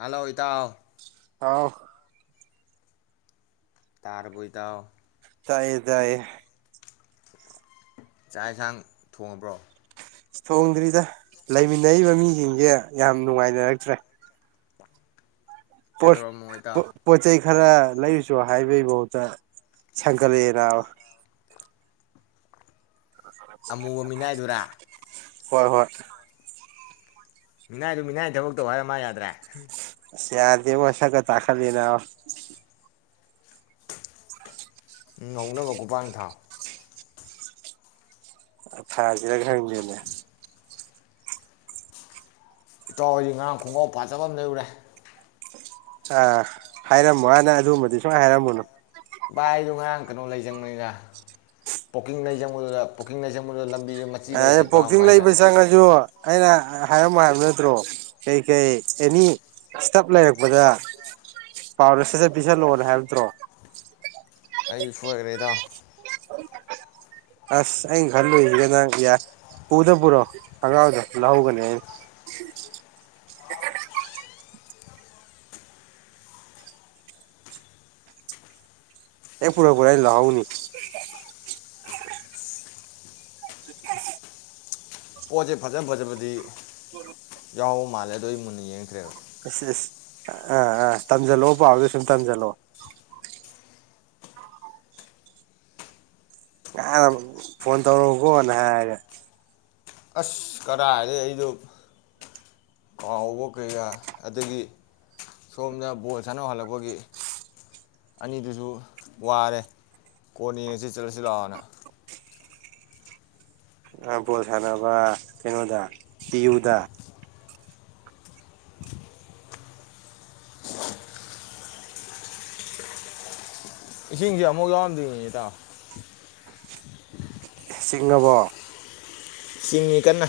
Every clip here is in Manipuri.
ꯍꯜꯂꯣ ꯏꯇꯥꯎ꯫ ꯍꯥꯎ ꯇꯥꯔꯕꯣ ꯏꯇꯥꯎ꯫ ꯇꯥꯏꯌꯦ ꯇꯥꯏꯌꯦ꯫ ꯆꯥꯛ ꯌꯦꯟꯁꯥꯡ ꯊꯣꯡꯉꯕ꯭ꯔꯣ꯫ ꯊꯣꯡꯗ꯭ꯔꯤꯗ ꯂꯩꯃꯤꯟꯅꯔꯤꯕ ꯃꯤꯁꯤꯡꯁꯦ ꯌꯥꯝ ꯅꯨꯡꯉꯥꯏꯅꯔꯛꯇ꯭ꯔꯦ꯫ ꯄꯣꯠ ꯀꯩꯗꯧꯔꯝꯃꯣ ꯏꯇꯥꯎ ꯄ ꯄꯣꯠꯆꯩ ꯈꯔ ꯂꯩꯔꯨꯆꯣ ꯍꯥꯏꯕꯩ ꯐꯥꯎꯕꯇ ꯁꯪꯒꯠꯂꯛꯑꯦ ꯅꯕꯥ꯫ ꯑꯃꯨꯕ ꯃꯤꯅꯥꯏꯗꯨꯔꯥ ꯍꯣꯏ ꯍꯣꯏ ꯃꯤꯅꯥꯏꯗꯨ ꯃꯤꯅꯥꯏ ꯊꯕꯛ ꯇꯧ ꯍꯥꯏꯔ ꯃꯥ ꯌꯥꯗ꯭ꯔꯦ ꯌꯥꯗꯦꯕꯣ ꯁꯀꯥ ꯇꯥꯈꯠꯂꯦ ꯅꯕꯥ ꯉꯧꯅꯕ ꯒꯨꯄꯥꯛꯅ ꯊꯥꯎ ꯑ ꯊꯥꯖꯤꯔ ꯈꯪꯗꯦꯅꯦ ꯏꯇꯥꯎ ꯑꯩꯗꯤ ꯉꯔꯥꯡ ꯈꯣꯡꯒ꯭ꯔꯥꯎ ꯐꯥꯖꯕ ꯑꯃ ꯂꯩꯔꯨꯔꯦ ꯑ ꯍꯥꯏꯔꯝꯃꯣ ꯍꯥꯏꯅ ꯑꯗꯨꯒꯨꯝꯕꯗꯤ ꯁꯨꯍꯥꯏ ꯍꯥꯏꯔꯝꯃꯨꯅꯨ ꯚꯥꯏ ꯑꯩꯗꯣ ꯉꯔꯥꯡ ꯀꯩꯅꯣ ꯂꯩꯆꯪꯕꯅꯤꯗ ꯄꯣꯛꯀꯤꯡ ꯂꯩꯖꯪꯕꯗꯨꯗ ꯄꯣꯀꯤꯡ ꯂꯩꯖꯪꯕꯗꯨꯗ ꯂꯝ ꯑꯦ ꯄꯣꯛꯀꯤꯡ ꯂꯩꯕ ꯆꯪꯉꯁꯨ ꯑꯩꯅ ꯍꯥꯏꯔꯝꯃꯣ ꯍꯥꯏꯕ ꯅꯠꯇ꯭ꯔꯣ ꯀꯩ ꯀꯩ ꯑꯦꯅꯤ ꯁꯇꯞ ꯂꯩꯔꯛꯄꯗ ꯄꯥꯎꯗ ꯁꯠꯖꯠ ꯄꯤꯁꯜꯂꯣꯑꯣꯅ ꯍꯥꯏꯕ ꯅꯠꯇ꯭ꯔꯣ ꯑꯩ ꯁꯣꯏꯈ꯭ꯔꯦ ꯏꯇꯥꯎ ꯑꯁ ꯑꯩꯅ ꯈꯜꯂꯨꯏꯁꯤꯒ ꯂ ꯅꯪ ꯌꯥ ꯄꯨꯗ ꯄꯨꯔꯣ ꯑꯉꯥꯡꯗꯣ ꯂꯧꯍꯧꯒꯅꯦ ꯑꯩꯅ ꯑꯦꯛ ꯄꯨꯔꯥꯛꯄꯒ ꯑꯩꯅ ꯂꯧꯍꯧꯅꯤ ꯄꯣꯠꯁꯦ ꯐꯖ ꯐꯖꯕꯗꯤ ꯌꯥꯎꯕ ꯃꯥꯜꯂꯦ ꯑꯗꯣ ꯑꯩ ꯃꯨꯟꯅ ꯌꯦꯡꯉꯛꯇ꯭ꯔꯦꯕ ꯏꯁ ꯏꯁ ꯑꯥ ꯑꯥ ꯇꯝꯖꯜꯂꯛꯑꯣ ꯄꯥꯎꯗ ꯁꯨꯝ ꯇꯝꯖꯜꯂꯛꯑꯣ ꯉꯍꯜ ꯐꯣꯟ ꯇꯧꯔꯛꯎꯀꯣ ꯅ ꯍꯥꯏꯔꯒ ꯑꯁ ꯀꯔꯥꯏꯗꯩ ꯑꯩꯗꯣ ꯀꯥꯎꯕ ꯀꯌꯥ ꯑꯗꯒꯤ ꯁꯣꯝꯗ ꯕꯣꯜ ꯁꯥꯟꯅꯧ ꯍꯜꯂꯛꯄꯒꯤ ꯑꯅꯤꯗꯨꯁꯨ ꯋꯥꯔꯦ ꯀꯣꯟ ꯌꯦꯉꯁꯤ ꯆꯠꯂꯁꯤ ꯂꯥꯛꯑꯣꯅ ꯕꯣꯜ ꯁꯥꯟꯅꯕ ꯀꯩꯅꯣꯗ ꯇꯤꯌꯨꯗ ꯏꯁꯤꯡꯁꯦ ꯑꯃꯨꯛ ꯌꯥꯎꯔꯝꯗꯦꯅꯦ ꯏꯇꯥꯎ ꯁꯤꯡꯉꯥꯕꯣ ꯆꯤꯡꯉꯤ ꯀꯟꯅ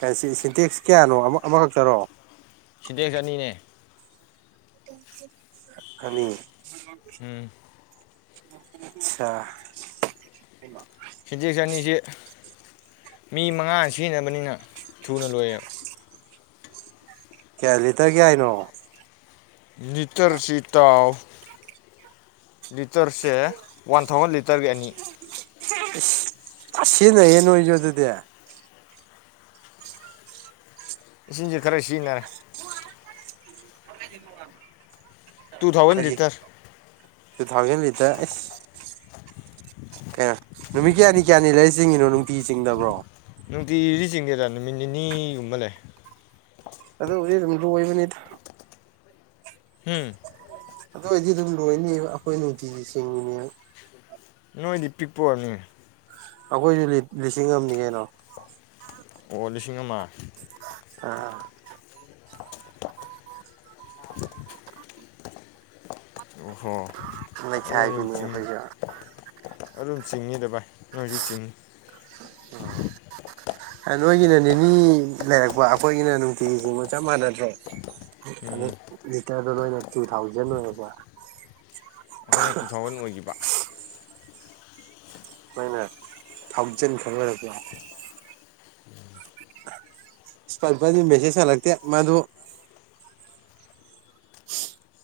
ꯁꯤꯟ ꯁꯤꯟ ꯁꯤꯟꯇꯦꯛꯁ ꯀꯌꯥꯅꯣ ꯑꯃ ꯑꯃꯈꯛꯇꯔꯣ ꯁꯤꯇꯦꯛꯁ ꯑꯅꯤꯅꯦ ꯑꯅꯤ ꯎꯝ ꯑꯆꯥ [unintelligible] ꯁꯤꯟꯇꯦꯛꯖ ꯑꯅꯤꯁꯦ ꯃꯤ ꯃꯉꯥꯅ ꯁꯤꯖꯤꯟꯅꯕꯅꯤꯅ ꯊꯨꯅ ꯂꯣꯏꯌꯦꯕ ꯀꯌꯥꯂꯤꯇꯔ ꯀꯌꯥꯏꯅꯣ ꯂꯤꯇꯔꯁꯤ ꯏꯇꯥꯎ ꯂꯤꯇꯔꯁꯦ ꯋꯥꯟ ꯊꯥꯎꯖꯟ ꯂꯤꯇꯔꯒꯤ ꯑꯅꯤ ꯏꯁ ꯑꯁ ꯁꯤꯖꯤꯅꯩꯌꯦ ꯅꯣꯏꯖꯨ ꯑꯗꯨꯗꯤ ꯏꯁꯤꯡꯁꯦ ꯈꯔ ꯁꯤꯖꯤꯟꯅꯔꯦ [unintelligible] ꯇꯨ ꯊꯥꯎꯖꯟ ꯀꯔꯤ ꯂꯤꯇꯔ ꯇꯨ ꯊꯥꯎꯖꯟ ꯂꯤꯇꯔ ꯑꯦꯁ ꯀꯩꯅꯣ ꯅꯨꯃꯤꯠ ꯀꯌꯥꯅꯤ ꯀꯌꯥꯅꯤ ꯂꯩꯔꯤ ꯆꯤꯡꯉꯤꯅꯣ ꯅꯨꯡꯇꯤ ꯆꯤꯡꯗꯕ꯭ꯔꯣ ꯅꯨꯡꯇꯤꯒꯤꯗꯤ ꯆꯤꯡꯗꯦꯗ ꯅꯨꯃꯤꯠ ꯅꯤꯅꯤꯒꯨꯝꯕ ꯂꯩ ꯑꯗꯨꯕꯨꯗꯤ ꯑꯗꯨꯝ ꯂꯣꯏꯕꯅꯤꯗ ꯍꯨꯝ ꯑꯗꯨ ꯑꯣꯏꯗꯤ ꯑꯗꯨꯝ ꯂꯣꯏꯅꯤꯕ ꯑꯩꯈꯣꯏ ꯅꯨꯡꯇꯤꯒꯤ ꯆꯤꯡꯉꯤꯅꯦꯕ ꯅꯣꯏꯗꯤ ꯄꯤꯛꯄꯣꯛꯑꯣꯏꯅꯤ ꯑꯩꯈꯣꯏꯗꯤ ꯂꯤ ꯂꯤꯁꯤꯡ ꯑꯃꯅꯤ ꯀꯩꯅꯣ ꯑꯣ ꯂꯤꯁꯤꯡ ꯑꯃ ꯑ [inaudible] ꯑꯣꯍꯣ ꯂꯩꯈꯥꯏꯕꯤꯅꯦ ꯆꯤꯡ ꯑꯩꯈꯣꯏꯁꯨ ꯑꯗꯨꯝ ꯆꯤꯡꯏꯤꯗ ꯚꯥꯏ ꯅꯣꯏꯁꯨ ꯆꯤꯡꯏꯤ ꯑꯣ ꯅꯣꯏꯒꯤꯅ ꯅꯤꯅꯤ ꯂꯩꯔꯛꯄ ꯑꯩꯈꯣꯏꯒꯤꯅ ꯅꯨꯡꯇꯤꯒꯤꯁꯤꯡꯒ ꯆꯞ ꯃꯥꯟꯅꯗ꯭ꯔꯦ ꯑ ꯎꯝ ꯂꯤꯇꯔꯗ ꯅꯣꯏꯅ ꯇꯨ ꯊꯥꯎꯖꯟ ꯑꯣꯏꯣꯏꯌꯦꯔꯕ ꯑꯩꯈꯣꯏꯅ ꯇꯨ ꯊꯥꯎꯖꯟ ꯑꯣꯏꯈꯤꯕ ꯃꯣꯏꯅ ꯊꯥꯎꯖꯟ ꯈꯪ ꯑꯣꯏꯔꯕ ꯁ ꯄꯗꯤ ꯃꯦꯁꯦꯁ ꯍꯟꯂꯛꯛꯇꯦ ꯃꯗꯨ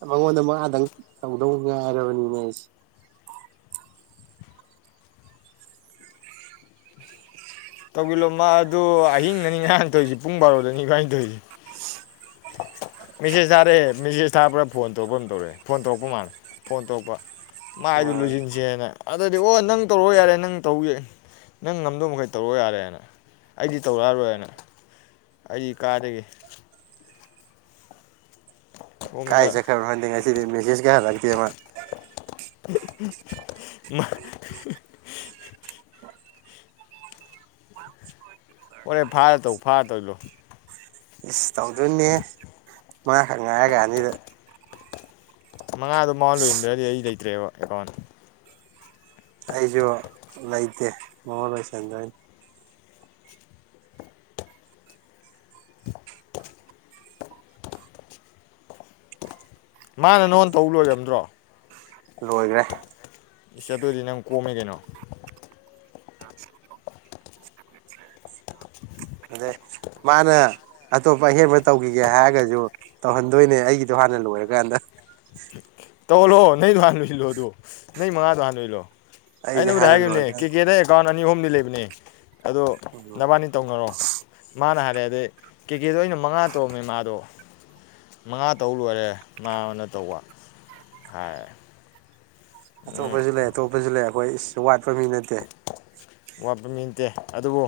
ꯃꯉꯣꯟꯗ ꯃꯥꯗꯪ ꯇꯧꯗꯧ ꯉꯥꯏꯔꯕꯅꯤꯅ ꯑꯩꯁꯦ ꯇꯧꯁꯤꯟꯂꯣ ꯃꯥ ꯑꯗꯨ ꯑꯍꯤꯡꯗꯅꯤꯒꯔꯥ ꯍꯊꯣꯏꯁꯤ ꯄꯨꯡ ꯕꯥꯔꯣꯗꯅꯤ ꯈ ꯍꯅꯤꯊꯣꯏꯁꯤ ꯃꯦꯁꯦꯖ ꯊꯥꯔꯛꯦ ꯃꯦꯁꯦꯖ ꯊꯥꯕ꯭ꯔꯥ ꯐꯣꯟ ꯇꯧꯛꯄ ꯑꯃ ꯇꯧꯔꯛꯦ ꯐꯣꯟ ꯇꯧꯔꯛꯄ ꯃꯥꯜꯂꯦ ꯐꯣꯟ ꯇꯧꯔꯛꯄ ꯃꯥꯏꯗꯨ ꯑꯥ ꯂꯣꯏꯁꯤꯟꯁꯦꯅ ꯑꯗꯨꯗꯗꯤ ꯑꯣ ꯅꯪ ꯇꯧꯔꯣ ꯌꯥꯔꯦ ꯅꯪ ꯇꯧꯒꯦ ꯅꯪ ꯉꯝꯗꯧ ꯃꯈꯩ ꯇꯧꯔꯛ ꯌꯥꯔꯦꯅ ꯑꯩꯗꯤ ꯇꯧꯔꯛꯑꯔꯣꯏꯅ ꯑꯩ ꯀꯥꯗꯒꯤ ꯁꯣꯝꯗ ꯀꯥꯏꯁꯦꯈ꯭ꯔꯅꯣ ꯈꯟꯗꯦ ꯉꯁꯤꯗꯤ ꯃꯦꯁꯦꯖꯀ ꯍꯜꯂꯛꯇꯦꯕ ꯃꯥ ꯍꯣꯔꯦ ꯐꯥꯔ ꯇꯧ ꯐꯥꯔ ꯇꯧ ꯏꯂꯣ ꯇꯧꯗꯣꯏꯅꯦ ꯃꯥꯈꯛ ꯉꯥꯏꯔꯒ ꯑꯅꯤꯗ ꯃꯉꯥꯗꯣ ꯃꯥꯥꯎꯟ ꯂꯣꯏꯔꯝꯗ꯭ꯔꯗꯤ ꯑꯩ ꯂꯩꯇ꯭ꯔꯦꯕ ꯑꯦꯀꯥꯎꯟ ꯑꯩꯁꯨ ꯂꯩꯇꯦ ꯃꯉꯣꯟ ꯂꯣꯏꯁꯟꯗꯣꯏꯅꯤ ꯃꯥꯅ ꯅꯉꯣꯟ ꯇꯧ ꯂꯣꯏꯔꯝꯗ꯭ꯔꯣ ꯂꯣꯏꯈ꯭ꯔꯦ ꯑꯗꯨ ꯑꯣꯢꯗꯤ ꯅꯪ ꯀꯣꯝꯃꯦ ꯀꯩꯅꯣ ꯑ [inaudible] [inaudible] ꯑꯗ ꯃꯥꯅꯦ ꯑꯇꯣꯞꯄ ꯑꯍꯦꯟꯕ ꯇꯧꯈꯤꯒꯦ ꯍꯥꯏꯔꯒꯁꯨ ꯇꯧꯍꯟꯗꯣꯏꯅꯦ ꯑꯩꯒꯤꯗꯣ ꯍꯥꯟꯅ ꯂꯣꯏꯔꯀꯥꯟꯗ ꯇꯧ ꯑꯣꯜꯂꯣꯑꯣ ꯅꯪꯗ ꯍꯥꯟ ꯂꯣꯏ ꯏꯜꯂꯣ ꯑꯗꯨ ꯅꯪ ꯃꯉꯥꯗꯣ ꯍꯥꯟ ꯂꯣꯏ ꯏꯜꯂꯣ ꯑꯩꯁꯦ ꯑꯩꯅꯕꯨꯗꯤ ꯍꯥꯟꯅ ꯍꯥꯏꯈꯤꯕꯅꯦ ꯀꯦ ꯂꯣꯏꯔꯀꯥꯟꯗ ꯀꯦꯗ ꯑꯦꯀꯥꯎꯟ ꯑꯅꯤ ꯑꯍꯨꯝꯗꯤ ꯂꯩꯕꯅꯦ ꯑꯗꯣ ꯎꯝ ꯅꯕꯥꯅꯤ ꯇꯧꯅꯔꯣ ꯃꯥꯅ ꯍꯥꯏꯔꯛꯦ ꯑꯗꯩ ꯀꯦꯀꯦꯗꯣ ꯑ ꯑꯣꯏꯅ ꯃꯉꯥ ꯇꯣꯑꯝꯃꯦ ꯃꯥꯗꯣ ꯃꯉꯥ ꯇꯧ ꯂꯣꯏꯔꯦ ꯃꯥꯅ ꯇꯧꯕ ꯍꯥꯏ ꯎꯝ ꯑꯇꯣꯞꯄꯁꯨ ꯂꯩ ꯑꯇꯣꯞꯄꯁꯨ ꯂꯩ ꯑꯩꯈꯣꯏ ꯏꯁꯁꯨ ꯋꯥꯠꯄ ꯃꯤ ꯅꯠꯇꯦ ꯋꯥꯠꯄ ꯃꯤ ꯅꯠꯇꯦ ꯑꯗꯨꯕꯨ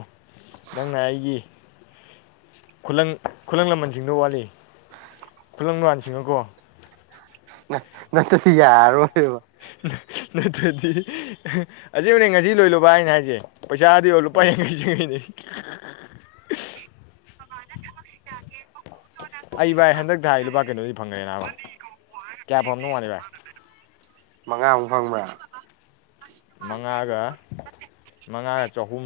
ꯅꯪꯅ ꯑꯩꯒꯤ ꯈꯨꯂꯪ ꯈꯨꯂꯪ ꯂꯃꯟꯁꯤꯡꯗꯣ ꯋꯥꯠꯂꯤ ꯈꯨꯂꯪ ꯂꯟꯁꯤꯡꯅꯀꯣ ꯅꯠꯇ ꯌꯥꯔ ꯑꯣꯏꯕ ꯅꯠꯇ꯭ꯔꯗꯤ ꯑꯁꯤꯕꯅꯦ ꯉꯁꯤ ꯂꯣꯏꯂꯨꯕ ꯍꯥꯏꯅ ꯍꯥꯏꯁꯦ ꯄꯩꯁꯥꯗꯤ ꯂꯨꯄꯥ ꯎꯝ ꯌꯥꯡꯈꯩ ꯌꯥꯡꯈꯩꯅꯤ [inaudible] ꯑꯩ ꯚꯥꯏ ꯍꯟꯗꯛꯇ ꯊ ꯍꯥꯏ ꯂꯨꯄꯥ ꯀꯩꯅꯣꯗꯤ ꯐꯪꯈ꯭ꯔꯦꯅꯥꯕꯣ ꯀꯌꯥ ꯐꯝꯅꯣ ꯃꯥꯅꯤ ꯚꯥꯏ ꯃꯉꯥꯃꯨꯛ ꯐꯪꯕ꯭ꯔꯥ ꯃꯉꯥꯒ ꯃꯉꯥꯒ ꯆꯍꯨꯝ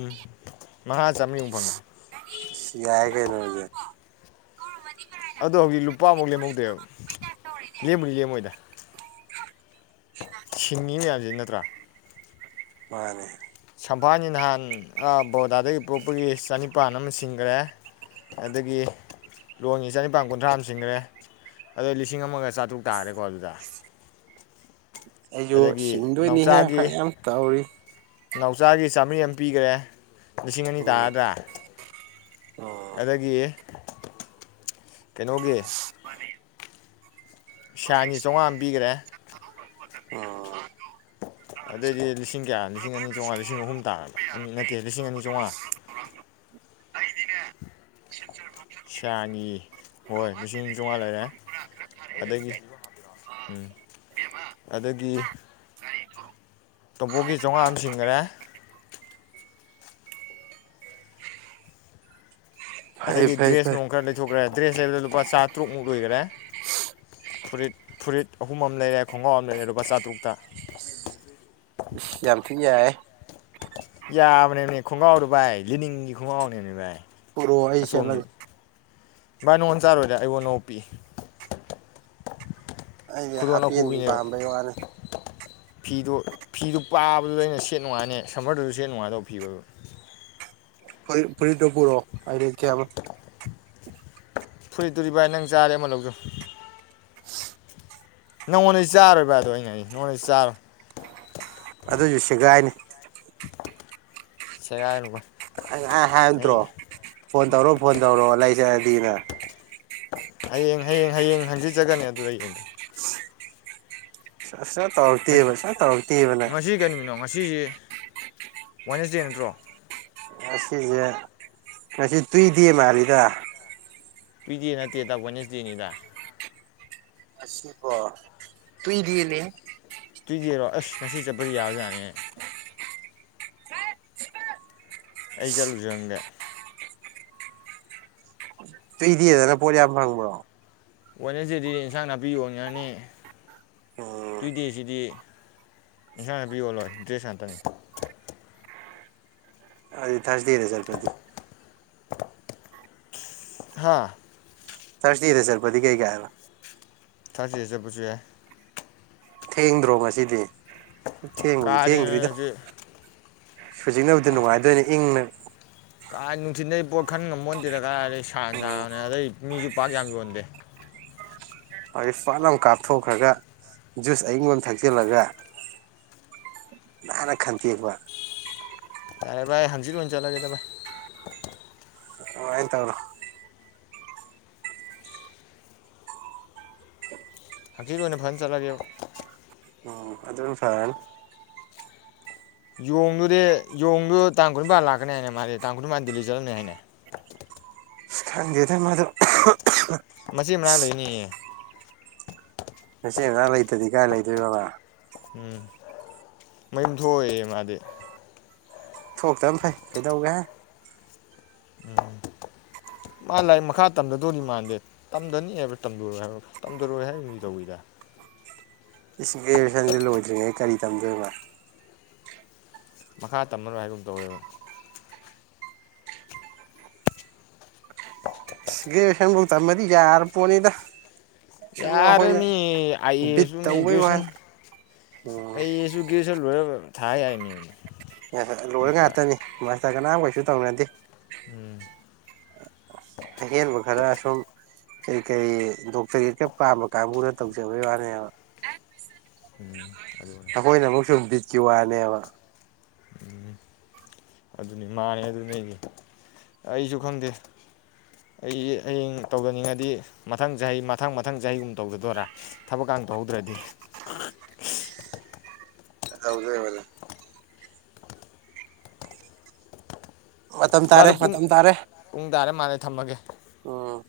ꯃꯉꯥ ꯆꯥꯝꯔꯤꯃꯨꯛ ꯐꯪꯉꯦ ꯁꯤ ꯌꯥꯏ ꯀꯩꯩꯅꯅꯨꯡꯦ ꯑꯗꯣ ꯍꯧꯖꯤꯛ ꯂꯨꯄꯥꯃꯨꯛ ꯂꯦꯝꯍꯧꯗꯦꯕ ꯂꯦꯝꯕꯨꯅꯤ ꯂꯦꯝꯃꯣꯏꯗ ꯁꯤꯡꯃꯤ ꯃꯌꯥꯝꯁꯤ ꯅꯠꯇ꯭ꯔꯥ ꯃꯥꯅꯦ ꯁꯝꯐꯥꯅꯤ ꯅꯍꯥꯟ ꯕꯣꯗꯥꯗꯒꯤ ꯄꯣꯛꯄꯒꯤ ꯆꯅꯤꯄꯥꯟ ꯑꯃ ꯁꯤꯡꯈ꯭ꯔꯦ ꯑꯗꯒꯤ ꯂꯣꯡꯒꯤ ꯆꯅꯤꯄꯥꯥꯟ ꯀꯨꯟꯊ꯭ꯔꯥ ꯑꯃ ꯆꯤꯡꯈ꯭ꯔꯦ ꯑꯗꯣ ꯂꯤꯁꯤꯡ ꯑꯃꯒ ꯆꯥꯇ꯭ꯔꯨꯛ ꯇꯥꯔꯦꯀꯣ ꯑꯗꯨꯗ ꯑꯩꯁꯨ ꯑꯗꯒꯤ ꯁꯤꯡꯗꯣꯏꯅꯤꯍꯦ ꯅꯥꯎꯆꯥꯒꯤ ꯐꯔ ꯌꯥꯝ ꯇꯧꯔꯤ ꯅꯥꯎꯆꯥꯒꯤ ꯆꯥꯃꯔꯤ ꯑꯃ ꯄꯤꯈꯔꯦ ꯂꯤꯁꯤꯡ ꯑꯅꯤ ꯎꯝ ꯇꯥꯥꯗ꯭ꯔꯥ ꯎꯝ ꯑꯗꯒꯤ ꯀꯩꯅꯣꯒꯤ ꯃꯥꯅꯤ ꯄꯩꯁ ꯑꯅꯤ ꯆꯥꯝꯃꯉꯥ ꯑꯃ ꯄꯤꯈ꯭ꯔꯦ ꯑꯣ ꯑꯗꯨꯑꯣꯏꯗꯤ ꯂꯤꯁꯤꯡ ꯀꯌꯥ ꯂꯤꯁꯤꯡ ꯑꯅꯤ ꯆꯥꯝꯃꯉꯥ ꯂꯤꯁꯤꯡ ꯑꯍꯨꯝ ꯇꯥꯔꯕ ꯑꯅꯤ ꯅꯠꯇꯦ ꯂꯤꯁꯤꯡ ꯑꯅꯤ ꯆꯥꯝꯃꯉꯥ ꯁꯥꯏꯅꯤ ꯍꯣꯏ ꯂꯤꯁꯤꯡ ꯧꯍꯗꯤꯔ꯭ꯔ ꯑꯅꯤ ꯆꯥꯝꯃꯉꯥ ꯊꯔ ꯎꯝ ꯑꯗꯒꯤ ꯇꯣꯝꯄꯣꯛꯒꯤ ꯆꯥꯝꯃꯉꯥꯅ ꯁꯤꯡꯈꯔꯦ ꯐꯩ ꯑꯗꯒꯤ ꯐꯩ ꯗ꯭ꯔꯦꯁ ꯐꯩ ꯅꯨꯡ ꯈꯔ ꯂꯩꯊꯣꯛꯈ꯭ꯔꯦ ꯗ꯭ꯔꯦꯁ ꯂꯩꯕꯗ ꯂꯨꯄꯥ ꯆꯥ ꯇꯔꯨꯛꯃꯨꯛ ꯂꯣꯏꯈꯔꯦ ꯐꯨꯔꯤꯠ ꯐꯨꯔꯤꯠ ꯑꯍꯨꯝ ꯑꯃ ꯂꯩꯔꯦ ꯈꯣꯡꯒ꯭ꯔꯥꯎ ꯑꯃ ꯂꯩꯔꯦ ꯂꯨꯄꯥ ꯆꯥꯇꯔꯨꯛꯇ ꯌꯥ ꯌꯥꯝꯊ ꯌꯥꯏ ꯌꯥꯝꯕꯅꯦꯅꯦ ꯈꯣꯡꯒꯥꯎꯗ ꯚꯥꯏ ꯂꯤꯅꯤꯡꯒꯤ ꯈꯣꯡꯒꯥꯎꯅꯦꯕꯅꯦ ꯚꯥꯏ ꯄꯨꯔꯛꯑꯣ ꯑꯩ ꯑꯁꯣꯝꯗꯤ ꯁꯦꯠꯂꯒꯦ ꯚꯥꯏ ꯅꯉꯣꯟ ꯆꯥꯔꯣꯏꯗꯦ ꯑꯩꯕꯨ ꯅꯣꯡ ꯄꯤꯛ ꯑꯩꯗꯤ ꯍꯥꯞꯄꯤ ꯄꯥꯝꯕꯩ ꯋꯥꯅꯤ ꯐꯤꯗꯨꯣ ꯐꯤꯗꯨ ꯄꯥꯕꯗ ꯑꯩꯅ ꯁꯦꯠ ꯅꯨꯡꯉꯥꯏꯅꯦ ꯁꯝꯃꯔꯗꯨꯁꯨ ꯁꯦꯠ ꯅꯨꯡꯉꯥꯏꯗꯧꯕ ꯐꯤꯕꯗꯨ ꯐꯨꯔꯤ ꯐꯨꯔꯤꯠꯇꯣ ꯄꯨꯔꯣꯑꯣ ꯍꯥꯏꯗꯤ ꯀꯌꯥ ꯐꯨꯔꯤ ꯇꯨꯔꯤ ꯚꯥꯏ ꯅꯪ ꯆꯥꯔꯦ ꯑꯃ ꯂꯧꯗꯣ ꯅꯉꯣꯟꯗꯩ ꯆꯥꯔꯣꯏꯕ ꯑꯗꯣ ꯑꯩꯅ ꯑꯩ ꯅꯉꯣꯟꯗꯩ ꯆꯥꯔꯣꯏ ꯑꯗꯨꯁꯨ ꯁꯦꯒꯥꯏꯅꯤ ꯁꯦ ꯀꯥꯏꯀꯣ ꯑꯩ ꯍꯥꯏꯗ꯭ꯔꯣ ꯐꯣꯟ ꯇꯧꯔꯣ ꯐꯣꯟ ꯇꯧꯔꯣ ꯂꯩꯖꯔꯗꯤꯅꯦ ꯍꯌꯦꯡ ꯍꯌꯦꯡ ꯍꯌꯦꯡ ꯍꯪꯆꯖꯒꯅꯤ ꯑꯗꯨꯗ ꯌꯦꯡꯒꯦ ꯁ ꯇꯔꯛꯛꯇꯤ ꯍꯕ ꯁ ꯇꯔꯛꯛꯇꯤ ꯍꯕꯅꯦ ꯒꯃꯤꯅꯣ ꯉꯁꯤꯁ ꯋꯥꯏꯅꯁ ꯗꯦ ꯅꯠꯇ꯭ꯔꯣ ꯉꯁꯤꯁꯦ ꯉꯁꯤ ꯇꯨꯏꯗꯦ ꯃꯥꯔꯤꯗ ꯄꯤꯗꯦ ꯅꯠꯇꯦ ꯇꯕ ꯅꯦꯁꯗꯦꯅꯤꯗ ꯑ ꯀ ꯇꯨꯗꯤꯅꯦ ꯇꯨꯏ ꯌꯦꯔꯣ ꯑꯁ ꯉꯁꯤ ꯆꯠꯄꯗꯤ ꯌꯥꯕꯖꯥꯠꯅꯦ ꯑꯩ ꯆꯠꯂꯨꯖꯪꯒꯦ ꯁꯨꯏꯗꯤꯦꯗꯅ ꯄꯣꯠ ꯌꯥꯝ ꯐꯪꯕ꯭ꯔꯣ ꯋꯦꯅꯦꯁꯗꯦꯗꯤ ꯏꯟꯁꯥꯡ ꯅꯥꯄꯤ ꯌꯣꯟꯉꯉꯅꯤ ꯎꯝ ꯇꯨꯏ ꯗꯦꯁꯤꯗꯤ ꯏꯟꯁꯥꯡ ꯍꯥꯅꯥꯄꯤꯌꯣꯜꯂꯣꯏ ꯗ꯭ꯔꯦꯁ ꯉꯥꯛꯇꯅꯤ ꯑꯗꯨꯗꯤ ꯊꯥꯔꯁꯗꯦꯔꯦ ꯆꯔꯄꯗꯤ ꯍꯥꯥ ꯊꯔꯁꯇꯗꯤꯗ ꯆꯔꯄꯗꯤ ꯀꯩ ꯀꯥꯏꯕ ꯊꯥꯖ ꯆꯠꯄꯁꯨ ꯌꯥꯏ ꯊꯦꯡꯗ꯭ꯔꯣ ꯉꯁꯤꯗꯤ ꯊꯦꯡꯕꯗꯤ ꯊꯦꯡꯗ꯭ꯔꯤꯗ ꯀꯥꯗꯅꯁꯨ ꯍꯧꯖꯤꯛꯅꯕꯨꯗꯤ ꯅꯨꯡꯉꯥꯏꯗꯣꯏꯅꯦ ꯏꯪꯅ ꯀꯥꯏ ꯅꯨꯡꯊꯤꯤꯟꯗꯩ ꯄꯣꯠ ꯈꯟ ꯉꯝꯃꯣꯟꯗꯦꯗ ꯀꯥꯏ ꯑꯗꯩ ꯁꯥꯡꯅ ꯎꯝ ꯁꯥꯕꯅꯦ ꯑꯗꯩ ꯃꯤꯁꯨ ꯄꯥꯛ ꯌꯥꯝ ꯌꯣꯟꯗꯦ ꯑꯩꯏ ꯐꯠ ꯂꯧ ꯀꯥꯞꯊꯣꯛꯈ꯭ꯔꯒ ꯖꯨꯁ ꯑꯌꯤꯡꯕꯣ ꯑꯃ ꯊꯛꯆꯤꯜꯂꯒ ꯅꯥꯅ ꯈꯟꯇꯦꯛꯄ ꯚꯥꯏ ꯍꯪꯆꯤꯠ ꯑꯣꯏꯅ ꯆꯠꯂꯒꯦꯗ ꯚꯥꯏ [unintelligible] ꯇꯧꯔꯣ ꯍꯪꯆꯤꯠ ꯑꯣꯏꯅ ꯐꯟ ꯆꯠꯂꯒꯦꯕ ꯎꯝ ꯑꯗꯨꯅ ꯐꯔꯅꯤ ꯌꯣꯡꯗꯨꯗꯤ ꯌꯣꯡꯗꯨ ꯇꯥꯡ ꯀꯨꯟꯅꯤꯄꯥꯟ ꯂꯥꯛꯀꯅꯤ ꯍꯥꯏꯅ ꯃꯥꯗꯤ ꯇꯥꯡ ꯀꯨꯟꯅꯤꯄꯥꯟꯗ ꯂꯩ ꯆꯠꯂꯝꯅꯤ ꯍꯥꯏꯅꯦ ꯈꯪꯗꯦꯗ ꯃꯗꯨ ꯃꯆꯦ ꯃꯅꯥ ꯂꯩꯅꯤꯌꯦ ꯃꯆꯦ ꯃꯅꯥꯛ ꯂꯩꯇ꯭ꯔꯗꯤ ꯀꯥꯏ ꯂꯩꯗꯣꯏꯕ ꯃꯥ ꯎꯝ ꯃꯌꯨꯝ ꯊꯣꯛꯑꯦꯏꯌꯦ ꯃꯥꯗꯤ ꯊꯣꯛꯇꯝ ꯐꯩ ꯀꯩꯗꯧꯒꯦ ꯃꯥ ꯂꯥꯏ ꯃꯈꯥ ꯇꯝꯗꯗꯧꯔꯤ ꯃꯥꯟꯗꯦ ꯇꯝꯗꯅꯤ ꯍꯥꯏꯕ ꯇꯝꯗꯔꯣꯏ ꯍꯥꯏꯕ ꯇꯝꯗꯔꯣꯏ ꯍꯥꯏꯔꯤꯕꯅꯤ ꯇꯧꯋꯤꯗ ꯏꯁꯤꯡ ꯀꯨꯁꯟꯁ ꯂꯣꯏꯗ꯭ꯔꯤꯉꯩ ꯀꯒꯥꯔꯤ ꯇꯝꯗꯣꯏꯔꯤꯕꯅ ꯃꯈꯥ ꯇꯝꯅꯔꯣꯏ ꯍꯥꯏꯒꯨꯝ ꯇꯧꯋꯦꯕꯣ ꯁꯤꯒꯦ ꯁꯟꯐꯧ ꯇꯝꯃꯗꯤ ꯌꯥꯔ ꯄꯣꯠꯅꯤꯗ ꯁꯨꯝ ꯌꯥꯔ ꯑꯩꯈꯣꯏꯅ ꯃꯤ ꯑꯥꯏ ꯕꯤꯠ ꯑꯦꯁꯨ ꯑꯣ ꯃꯤ ꯇꯧꯕꯩ ꯒ꯭ꯔꯦꯁꯟ ꯋꯥꯅꯤ ꯎꯝ ꯑꯁ [unintelligible] ꯂꯣꯏꯔꯒ ꯊꯥ ꯌꯥꯏ ꯃꯤ ꯂꯣꯏꯔ ꯅꯠꯇ꯭ꯔꯥ ꯉꯥꯛꯇꯅꯤ ꯃꯥꯁꯇꯔ ꯀꯅꯥꯝ ꯀꯩꯁꯨ ꯇꯧꯅꯗꯦ ꯎꯝ ꯑꯍꯦꯟꯕ ꯈꯔ ꯁꯨꯝ ꯀꯔꯤ ꯀꯔꯤ ꯗꯣꯛꯇꯔꯒꯤ ꯈꯔ ꯄꯥꯝꯕ ꯀꯥꯡꯕꯨꯅ ꯇꯧꯖꯕꯩ ꯋꯥꯅꯦꯕ ꯑꯗꯨꯅꯤ ꯑꯩꯈꯣꯏꯅ ꯑꯃꯨꯛ ꯁꯝ ꯕꯤꯠꯀꯤ ꯋꯥꯅꯦꯕ ꯎꯝ ꯑꯗꯨꯅꯤ ꯃꯥꯅꯦ ꯑꯗꯨꯅꯤ ꯑꯩꯖꯨ ꯈꯪꯗꯦ ꯑꯩ ꯍꯌꯦꯡ ꯇꯧꯖꯅꯤꯡꯉꯗꯤ ꯃꯊꯪ ꯆꯍꯤ ꯃꯊꯪ ꯃꯊꯪ ꯆꯍꯤꯒꯨꯝ ꯇꯧꯖꯗꯣꯏꯔꯥ ꯊꯕꯛꯀꯥꯟ ꯇꯧꯍꯧꯗ꯭ꯔꯗꯤ [unintelligible] ꯃꯇꯝ ꯚꯥꯏ ꯇꯥꯔꯦ ꯑꯗꯣ ꯄꯨꯡ ꯃꯇꯝ ꯇꯥꯔꯦ ꯄꯨꯡ ꯇꯥꯔꯦ ꯃꯥꯜꯂꯦ ꯊꯝꯃꯒꯦ ꯎꯝ